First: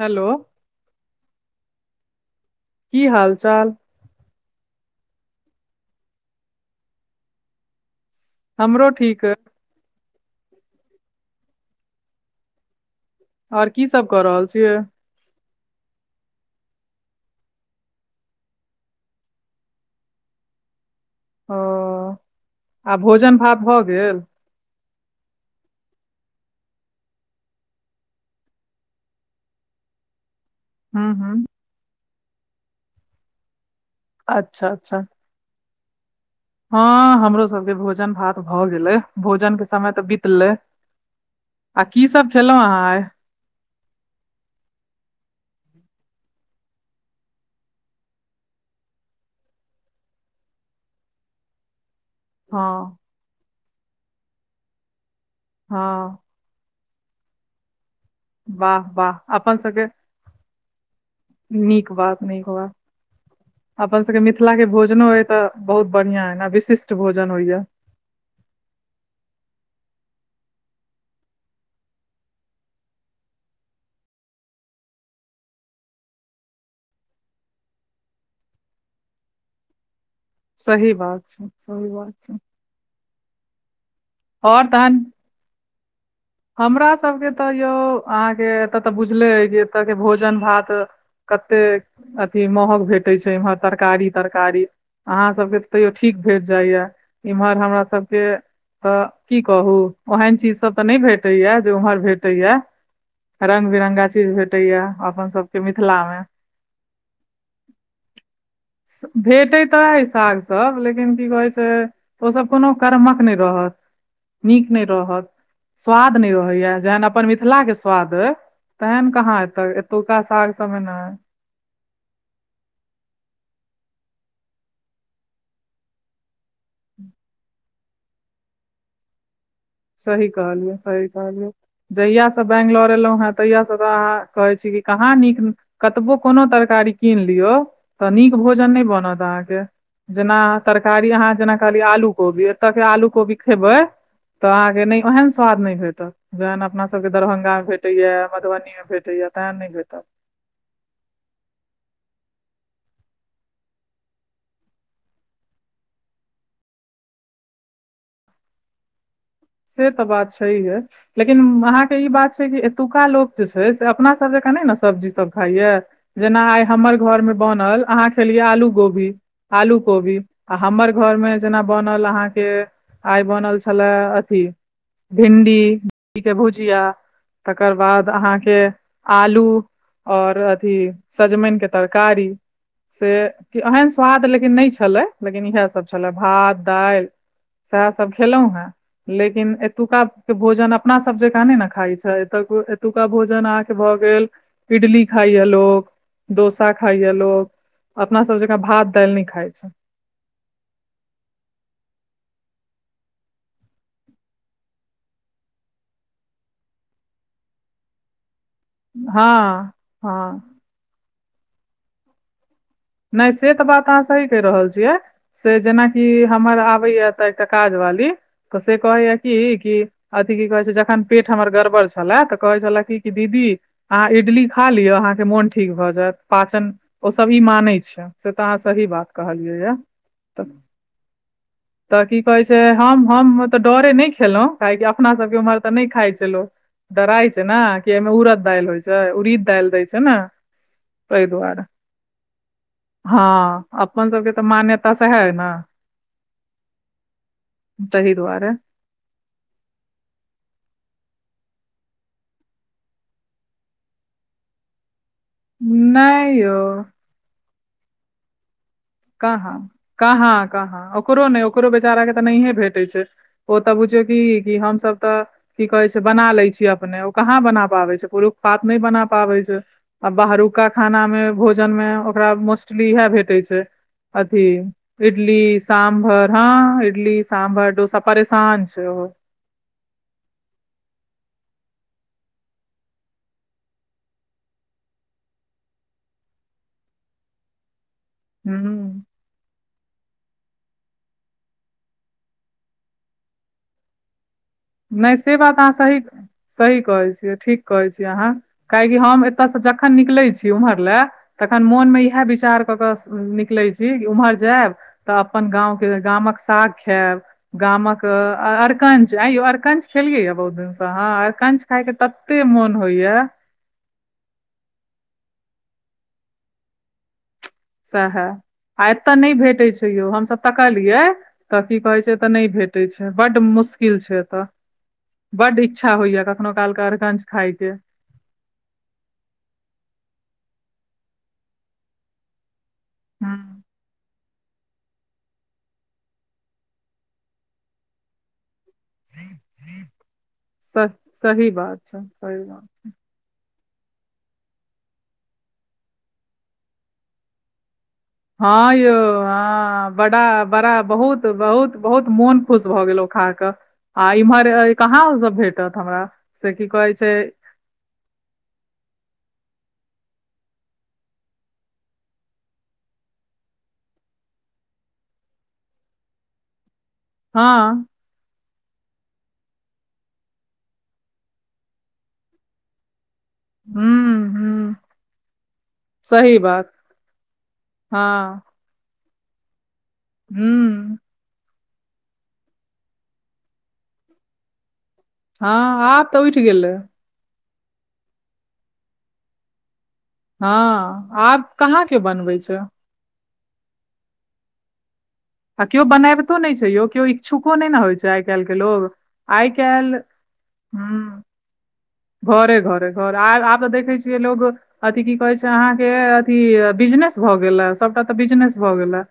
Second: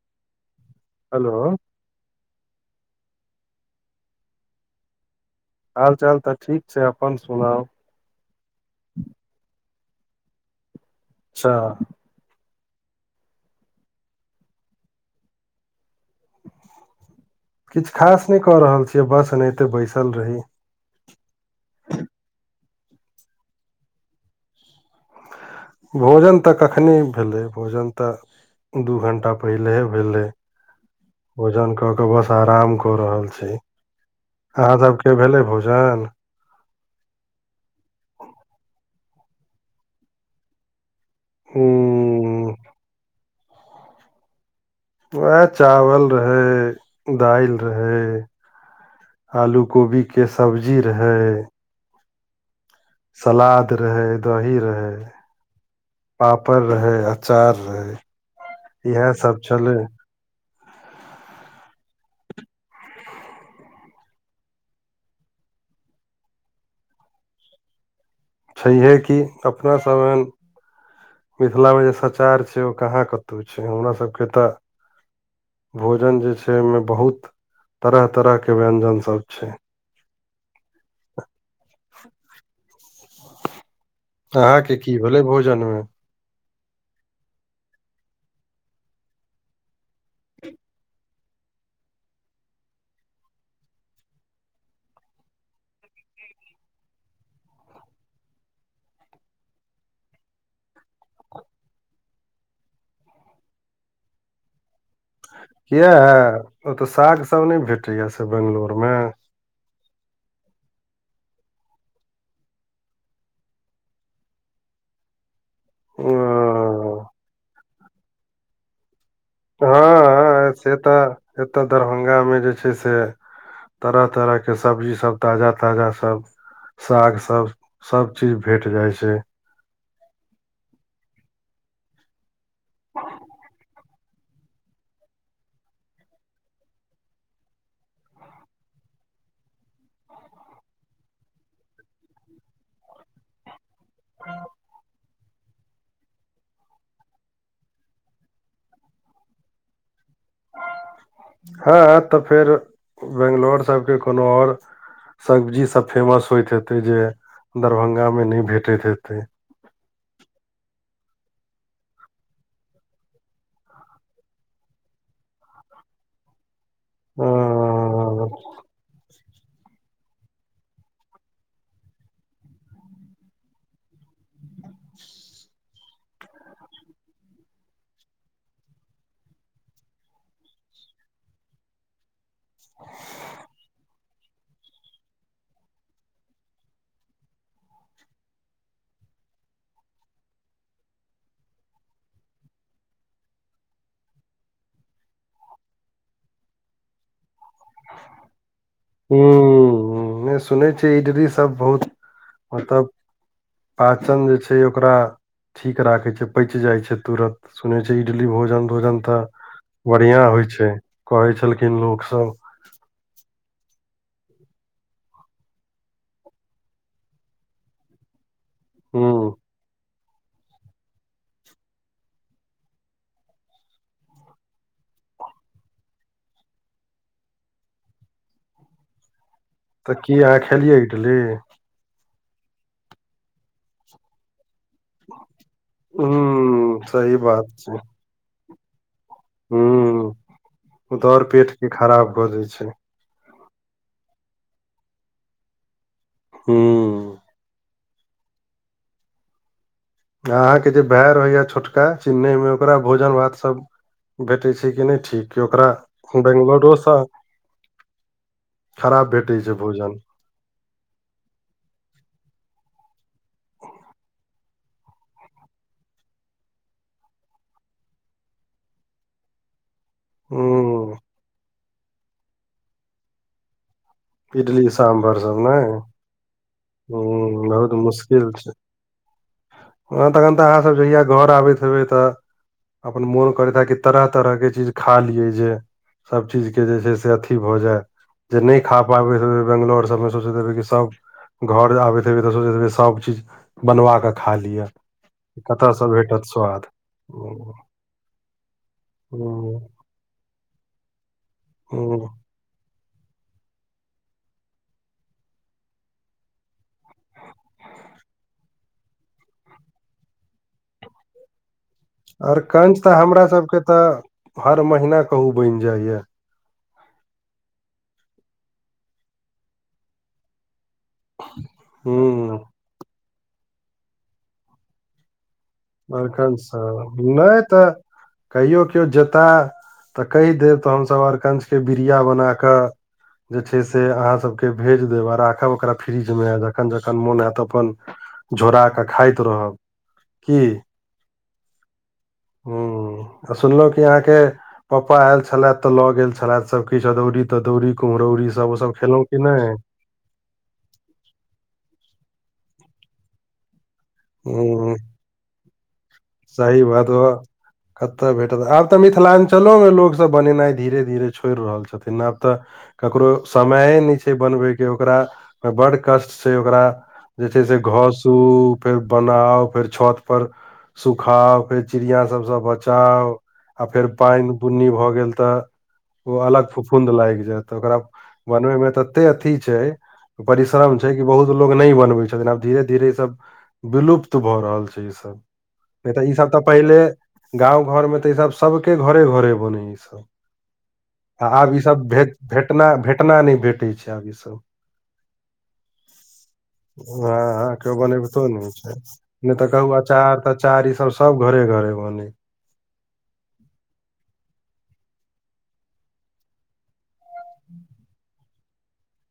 Hello hello की हाल चाल हाल चाल तऽ ठीक छै अपन सुनाउ हमरो ठीक ए सेह और की सब कऽ रहल छि किछ खास नहि कऽ रहल छी बस एनाहिते बैसल रही ओ आ भोजन भात भऽ गेल भोजन तऽ कखनि भेलै भोजन तऽ दू घण्टा पहिलेहे भेलै हूँ [inaudible] हूँ भजन कऽ क बस आराम कऽ रहल छी अच्छा अहाँ अच्छा सब केँ भेलै भोजन हँ हमरो सबकेँ भोजन भात भऽ गेलै भोजन केँ समय तऽ बितलै हूँ [inaudible] आ की सब खेलौ अहाँ आए वएह चावल रहै दाइल रहै आलू कोबी केँ सब्जी रहे हँ सलाद रहै दही रहै हँ पापड़ रहै अचार रहै वाह इएह वाह अपन सब छलै केँ [inaudible] नीक बात नीक बात अपन सब केँ मिथिला केँ भोजनो हय तऽ बहुत बढ़िया हऽ न विशिष्ट भोजन होइया छैहे कि अपना सब ओहेन मिथिलामे जे सचार छै ओ कहाँ कतहु छै हमरा सबकेँ तऽ भोजन जे छै ओमे बहुत तरह तरह के व्यंजन सब छै सही बात छै सही बात छै और अहाँकेँ की तहन भेलै भोजन मे हमरा सबके तऽ यौ अहाँकेँ एतय तऽ बुझले ऐ कि एतय केँ भोजन भात कते अथी महग भेटैत छै एम्हर तरकारी तरकारी अहाँ सभके तऽ तयो ठीक भेट जाइ य इम्हर हमर सभ केँ तऽ की कहू ओहेन चीज सब तऽ नहि भेट भेटे या जे उम्हर भेटेया रंग बिरंगा चीज भेट भेटै य अपन सबके किया मिथिलामे ओतऽ साग सब नहि भेटैया से बंगलोर मे भेटैत तऽ अइ साग सब लेकिन की कहै छै ओ सब कोनो क्रमक नहि रहत नीक नइ रहत स्वाद नै रहे यऽ ओ जहन अपन मिथिला केँ स्वाद तेहेन कहाँ एत तऽ एतुका साग सब मे नऽ एतय दरभंगामे जे छै से तरह तरह केँ सब्जी सब ताजा ताजा सब साग सब सब चीज भेट जाय छै सही कहलियौ सही कहलियै जहिया सँ बैंगलोर एलहु हे तहिया सँ तब तऽ अहाँ कहै छी कि कहाँ नीक कतबो कोनो तरकारी कीन लियौ तऽ नीक भोजन नहि बनत अहाँकेँ जेना तरकारी अहाँ जेना कहलियै आलू कोबी एतऽ केँ आलू कोबी खेबै तऽ अहाँके नहि ओहेन स्वाद नहि भेटत जेहन अपना सबके दरभंगा मे भेटैय य मधुबनी मे भेटे य तेहेन नहि भेटत हँ तऽ फेर बेंगलोर सबके कोनो आओर सब्जी सब फेमस होयइत हेते जे दरभंगा मे नहि भेटैत हेतै से तऽ बात छहिये लेकिन अहाँके ई बात छै कि एतुक्का लोक जे छै से अपना सभ जका नहि नऽ सब्जीसभ खाइ य जेना आइ हमर घरमे बनल अहाँ हँ, खेलियै आलू गोभी आलू कोबी आ हमर घर मे जेना बनल अहाँकेँ आइ बनल छले अथी भिडी [unintelligible] के भुजिया तकर बाद अहाँकेँ आलू और अथी सजमैन केँ तरकारी से एहेन स्वाद लेकिन नहि छलै लेकिन इहैसभ छलै भात दाइल सेहा सब खेलहु हेँ लेकिन एतुका के भोजन अपना सब जेकाँ नइ नऽ खाइ छै एत एतुका भोजन अहाँकेँ भऽ गेल इडली खाइ य लोक डोसा खाइ य लोक अपना सब जकाँ भात दाइल नै खाय छै हूँ नहि सुनै छै इडली सब बहुत मतलब पाचन जे छै ओकरा ठीक राखे छै पच जाय छै तुरत सुनै छै इडली भोजन भोजन तऽ हँ बढ़िया हँ होइ छै कहै छलखिन लोक सब नाइ से तऽ बात अहाँ सही कहि रहल छी जे से जेना की हमर अबै य एतऽ एकटा काज बाली क से कहैय हूँ य की की अथि की कहै छै जखन पेट हमर गड़बड़ छलै तऽ कहै छले की कि दीदी अहाँ इडली खा लिअ अहाँ केँ मोन ठीक भऽ जैत पाचन ओसभ ई मानै [unintelligible] से तऽ अहाँ सही बात कहलियै य तऽ की अहाँ खेलियै इटली तऽ की कहे छै हम हम तऽ डरे नहि खेलौ [unintelligible] अपना सब के उम्हर ते नहि खाय छै लोग हूँ सही डरााय छै बात ने किया ऐ मे उड़द दाइल होय छै उरीद हूँ दाइल दय छै ने ओ [inaudible] तऽ आओर तैऽ पेट दुआरे के खराब कऽ दै छै हँ अपन सब केँ तऽ मान्यता सेहा है नऽ [unintelligible] तहि दुआरे अहाँकेँ जे भाय रहैया छोटका चिन्नई मे ओकरा भोजन भात सब भेटै छै कि नहि ठीक कि ओकरा नहि यौ बेंगलोरोसँ [inaudible] खराब भेटै छै कहाँ भोजन कहाँ कहाँ ओकरो नहि ओकरो बेचारा के तऽ नहि भेटै छै ओ तऽ बुझौ की कि हम सब तऽ की कहै छै बना लै छिए अपने ओ कहाँ बना पाबै छै पुरुष पात नहि बना पाबै छै आ बाहरुका हूँ खाना में भोजन में ओकरा मोस्टली इएह भेटे छै अथी इडली साम्भर सब ने इटली सामभर हँ इडली हूँ साभर बहुत डोसा मुश्किल परेशान छै ओहो हँ तखन तऽ अहाँसभ जहिया घर आबैत हेबै तऽ अपन मोन करैत हा कि तरह तरह के चीज खा लियै जे सभ चीजकेँ जे छै से अथी भऽ जाय जे नहि खा हूँ पाबै बेैंगलोर सबमे सोचित हेबै कि सभ घर आबैत हेबे तऽ सोच हेे सब चीज [inaudible] बनवा कें खा लिय नहि से बात अहाँ सही [inaudible] सही कहैत छियै हूँ ठीक कहै छियै अहाँ काहेकि हम एतय हूँ सँ जखन निकलैत छी उम्हर लए तखन हूँ मोनमे इ एह विचार कऽ कऽ निकलैत छी ओम्हर जायब तऽ अपन गाँव केँ गामक साग खायब। गामक अरकंच आयो अरकंच खेलिये यऽ बहुत दिन सँ अहाँ अरकंच। खायके तते मोन अरकंच तऽ हमरा होइया सबके तऽ हर महीना कहू बैन जाए सएहे एतय नहि भेटैत छै यौ हमसभ तकलियै तऽ की कहे छै एतऽ हूँ नहि भेट छै बड मुशकिल छै एतय [inaudible] बड अखन सऽ नहि तऽ कहियओ केओ जेताह तऽ कहि देब तऽ हमसभ अरकंचन केँ बिरिया बना कऽ जे हूँ छै से अहाँसभ केँ केँ भेज देब आ राखब ओकरा फ्रिजमे जखन जखन मोन होयत अपन झोरा कऽ खाइत रहब की [inaudible] स सही बात छै सही बात छै सुनलौ कि अहाँ केँ पाप्पा ऐल छलैथ तऽ लऽ गेल छलैथ सब किछ अदौरी तदौरी कुमहरौरी हँ यौ हँ बड़ा बड़ा बहुत बहुत बहुत मोन खुश भऽ गेलैं ओ खाकऽ आ इमहर हूँ कहाँ उऽ सब भेटथ [inaudible] सही बात ओ कतय भेटत आब तऽ मिथिलांचल मऽ लोकसभ बनेनाइ धीरे धीरे छोड़ि रहल छथिन आब तऽ ककरो समय नहि छै बनबय केँ ओकरा बड कष्टसँ ओकरा [unintelligible] हँ घासू फेर बनाउ फेर छत पर सुखाउ फेर चिड़िया सभसँ बचाउ आ फेर हूँ पाइन बुन्नी हूँ भऽ गेल तऽ ओ सही अलग बात फुफुंद लागि जाय त ओकरा हँ बनवे मे तते अथी छै परिश्रम छै कि हूँ या कि बहुत लोग नहि बनबै छथिन आब धीरे धीरे ई सब विलुप्त भऽ रहल छै ई सब हँ नहि तऽ आब ई सब तऽ उठि गेलै पहिले गाँव घर मे तऽ ई सब सबके घरे घरे बने ई सब हँ आ आब ईसभ कहाँ केओ भेट बनबै छै भेटना भेटना नहि भेटै छै आब ईसभ [inaudible] आ केओ बनाबितो नहि छै यौ केओ हँ इच्छुको हँ नै केओ ने होइ छै आइ बनबितो काल्हि नहि के छै लोग नहि तऽ आइ कहू काल्हि अचार ई सब हूँ सब घरे घरे बनै घरे घरे घरे आ आब तऽ देखै छियै लोग अथि की कहैत छै अहाँके अथि बिजनेस भऽ गेलए सभटा तऽ बिजनेस भऽ गेलए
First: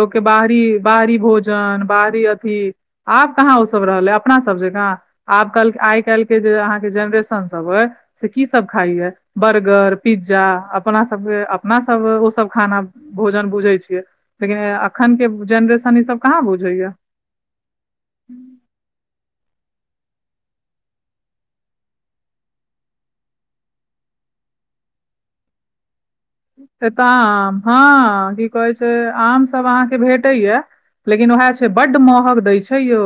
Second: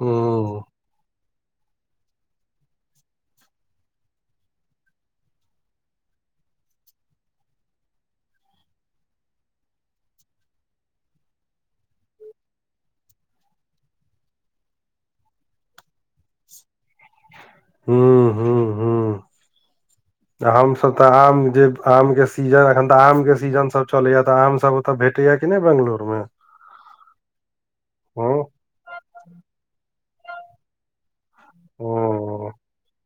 हूँ बाहरी बाहरी भोजन बाहरी अथि आब कहाँ ओ सब रहलै अपना सब जेका आब आइ काल्ह केहर ससब [unintelligible] से की सब खाइय बर्गर पिज्जा अपना सबके अपना सब ओ सब खाना भोजन बुझैे छिये लेकिन अखन के जेनरेशन ई सब कहाँ बुझे या हूँ ह्म [inaudible] हूँ हूँ हमसभ तऽ आम जे आम के सीजन एखन तऽ आम के सीजन सब चलैया तऽ आमसभ तऽ भेटैया कि नै बेैंगलुर मे एताऽ आम हँ की कहै छै आमसभ अहाँके भेटैएा लेकिन उएह छै बड्ड महग ओ दै छै यौ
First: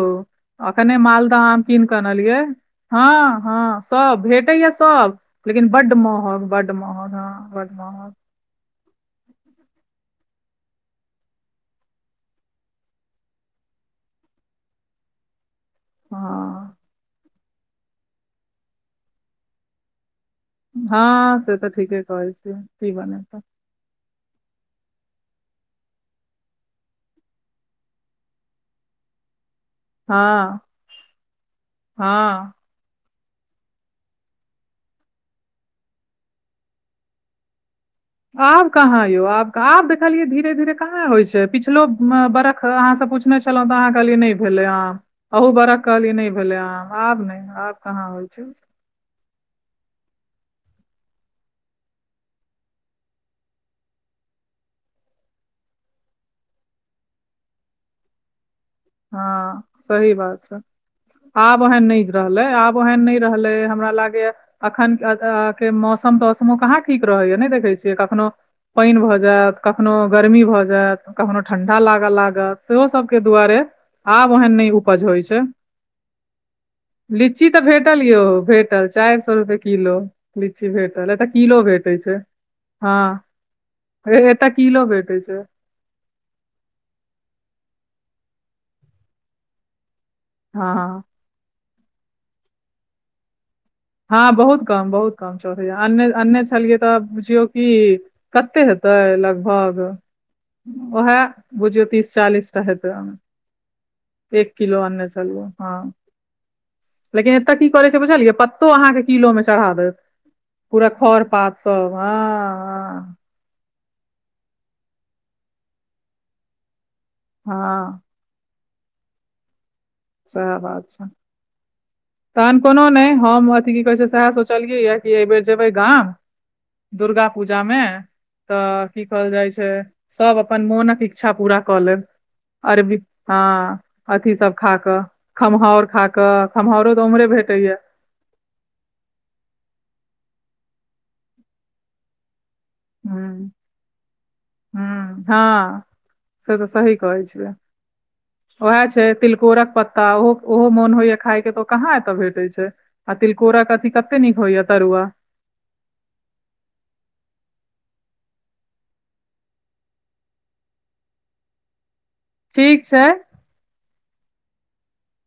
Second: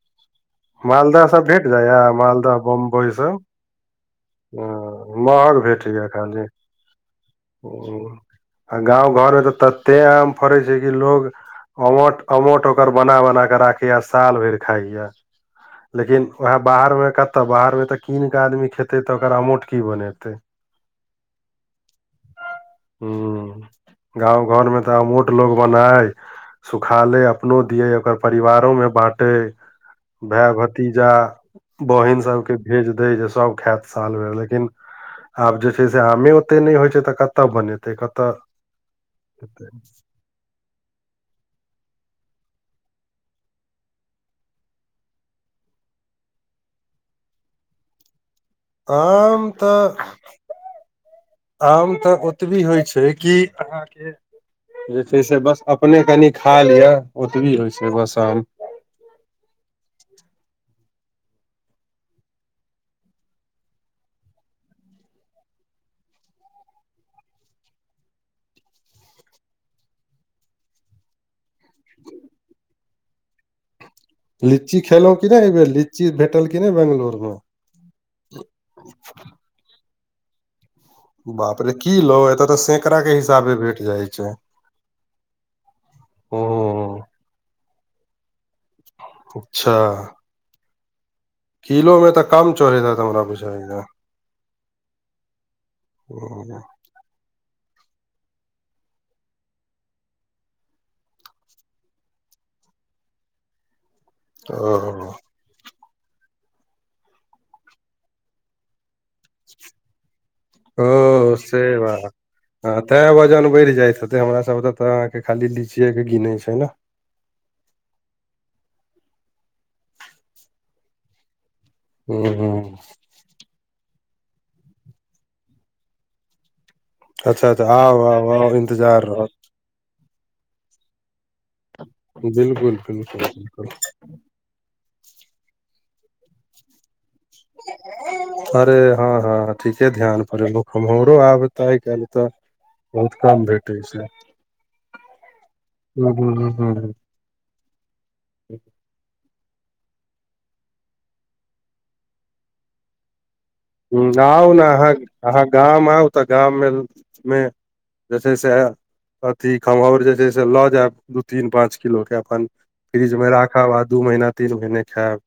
अखने मालदह मालद सब आम भेट कीन जाया कऽ अनलियै मालदह हँ बम्बई सब हँ सब भेटैएा सब हँ महग लेकिन बड भेटैया खाली महग बड महग हँ बड महग आ गाव घरमे तते आम फरैय छैय की लोग ओमट अमोट ओकर बना बना क राखैया साल भरि खाइया लेकिन वेह हँ बाहर मे कतअ बाहरमे तऽ कीन कऽ आदमी खेत तऽ ओकर अमोट की बनेतय। हँ, से तऽ ठीके कहै छियै की बनेतै हूँ गाँव घर मे तऽ अमूठ लोग बनाय सुखालै अपनो दियै ओकर परिवारोमे बाँटै। हँ भाय भतीजा बहिन हँ सबके भेज देै जे सब खायत साल भैर लेकिन आब जे छै से आमे ओते नहि होइ छै तऽ कतऽ बनेतै कत आब कहाँ यौ आब कह आब देख कहलियै धीरे-धीरे कहाँ होइ छै, पिछलो बर्ख अहाँसँ पूछने छलौं तऽ अहाँ कहलियै नै भेलै हँ। अहू बड़ख कहलियै नै भेलै आ आब नै आब कहाँ होइ छै। आम तऽ आम तऽ ओतबी होइ छै कि अहाँके जे छै से बस अपने कनि खा लिअ ओतबी होइ छै बस आम हँ, सही बात छै। आब ओहन नै रहलै आब ओहन नै रहलै हमरा लागैएा। एखन के मौसम तौसमो कहाँ ठीक रहैएा नै देखै छियै कखनो पानि भऽ जायत कखनो गर्मी भऽ जायत कखनो ठंडा लागऽ लागत सेहो सबके दुआरे आब ओहन नै लीची उपज खेलहुँ होइ कि छै नहि एहिबेर लीची भेटल कि नहि बंगलोर मे लीची तऽ भेटल यौ भे लऽ, चारि सए रुपैये किलो। लीची भेटल एतय किलो बाप रे भेटै छै किलो एतऽ तऽ सैकड़ा हँ के हिसाबे भेट जाइ छै एतय किलो भेटै छै। ह [unintelligible] अच्छा हँ किलो मे तऽ कम चरहि हेऽत हमरा पुझाइया हँ बहुत कम बहुत कम चरहिया अन्ने अने ओ छलियै तब बुझियौ कि कते हेतै लगभग ओएह बुझियौ तीस चालीसटा हेतै अ एक किलो आनने छलियै हँ लेकिन एतय की करै छै बुझलियै ओ अहाँके किलो मे चढ़ा देत पूरा खर ओ पात से सब बात तें हँ वजन बढ़ि जाइत ह तें हमरा सब ओतऽ त आंहा के खाली लीचियए के गिनै छै ने हँ सएह बात छै हूं हूं तहन कोनो नहि हम अथि की कहै छै सएह सोचलियैया कि एहि बेेर जेबै गाम दुर्गा अच्छा पूजा अच्छा मे आउ आउ आउ तऽ इन्तजार की रहल कहल जाइ छै सब अपन मोनक इच् छा पूरा कऽ लेब बिल्कुल अरबी बिल्कुल बिल्कुल हँ अथी सब खाक खमहाउर खाकऽ खमहाउरो तो उम्हरे भेटैया [unintelligible] अरे हँ हँ ठीके ध्यान परड़ ओ खमहौरो आब तऽ आइ काल्हि तऽ बहुत कम भेटै छै ह हँ हूँ हूँ हूँ से तऽ हूँ हूँ। सही कहै छियै ओएह छै तिलकोरक पत्ता ओ ओहो मोन होइया खाय के तऽ ओ कहाँ एतऽ भेटे छै आ तिलकोरक अथी हं कते नीक आउ होइया ने अहाँ तरुआ अहाँ गाम आउ तऽ गाममे मे जे छै से अथी खमहौर जे छै से लऽ जायब तीन पाँच किलो के अपन ठीक छै फ्रिज में राखब आ दू महीना तीन महीने खायब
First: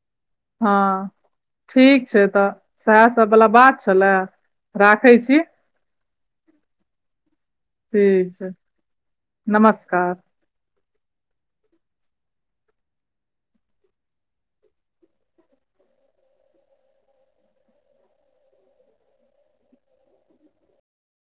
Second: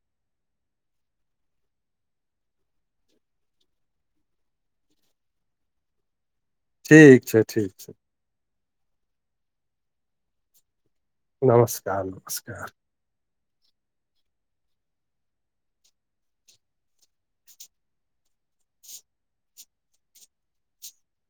हँ ठीक छै तऽ सएह सब बला बात छलए राखै छी ठीक छै ठीक छै ठीक छै नमस्कार नमस्कार नमस्कार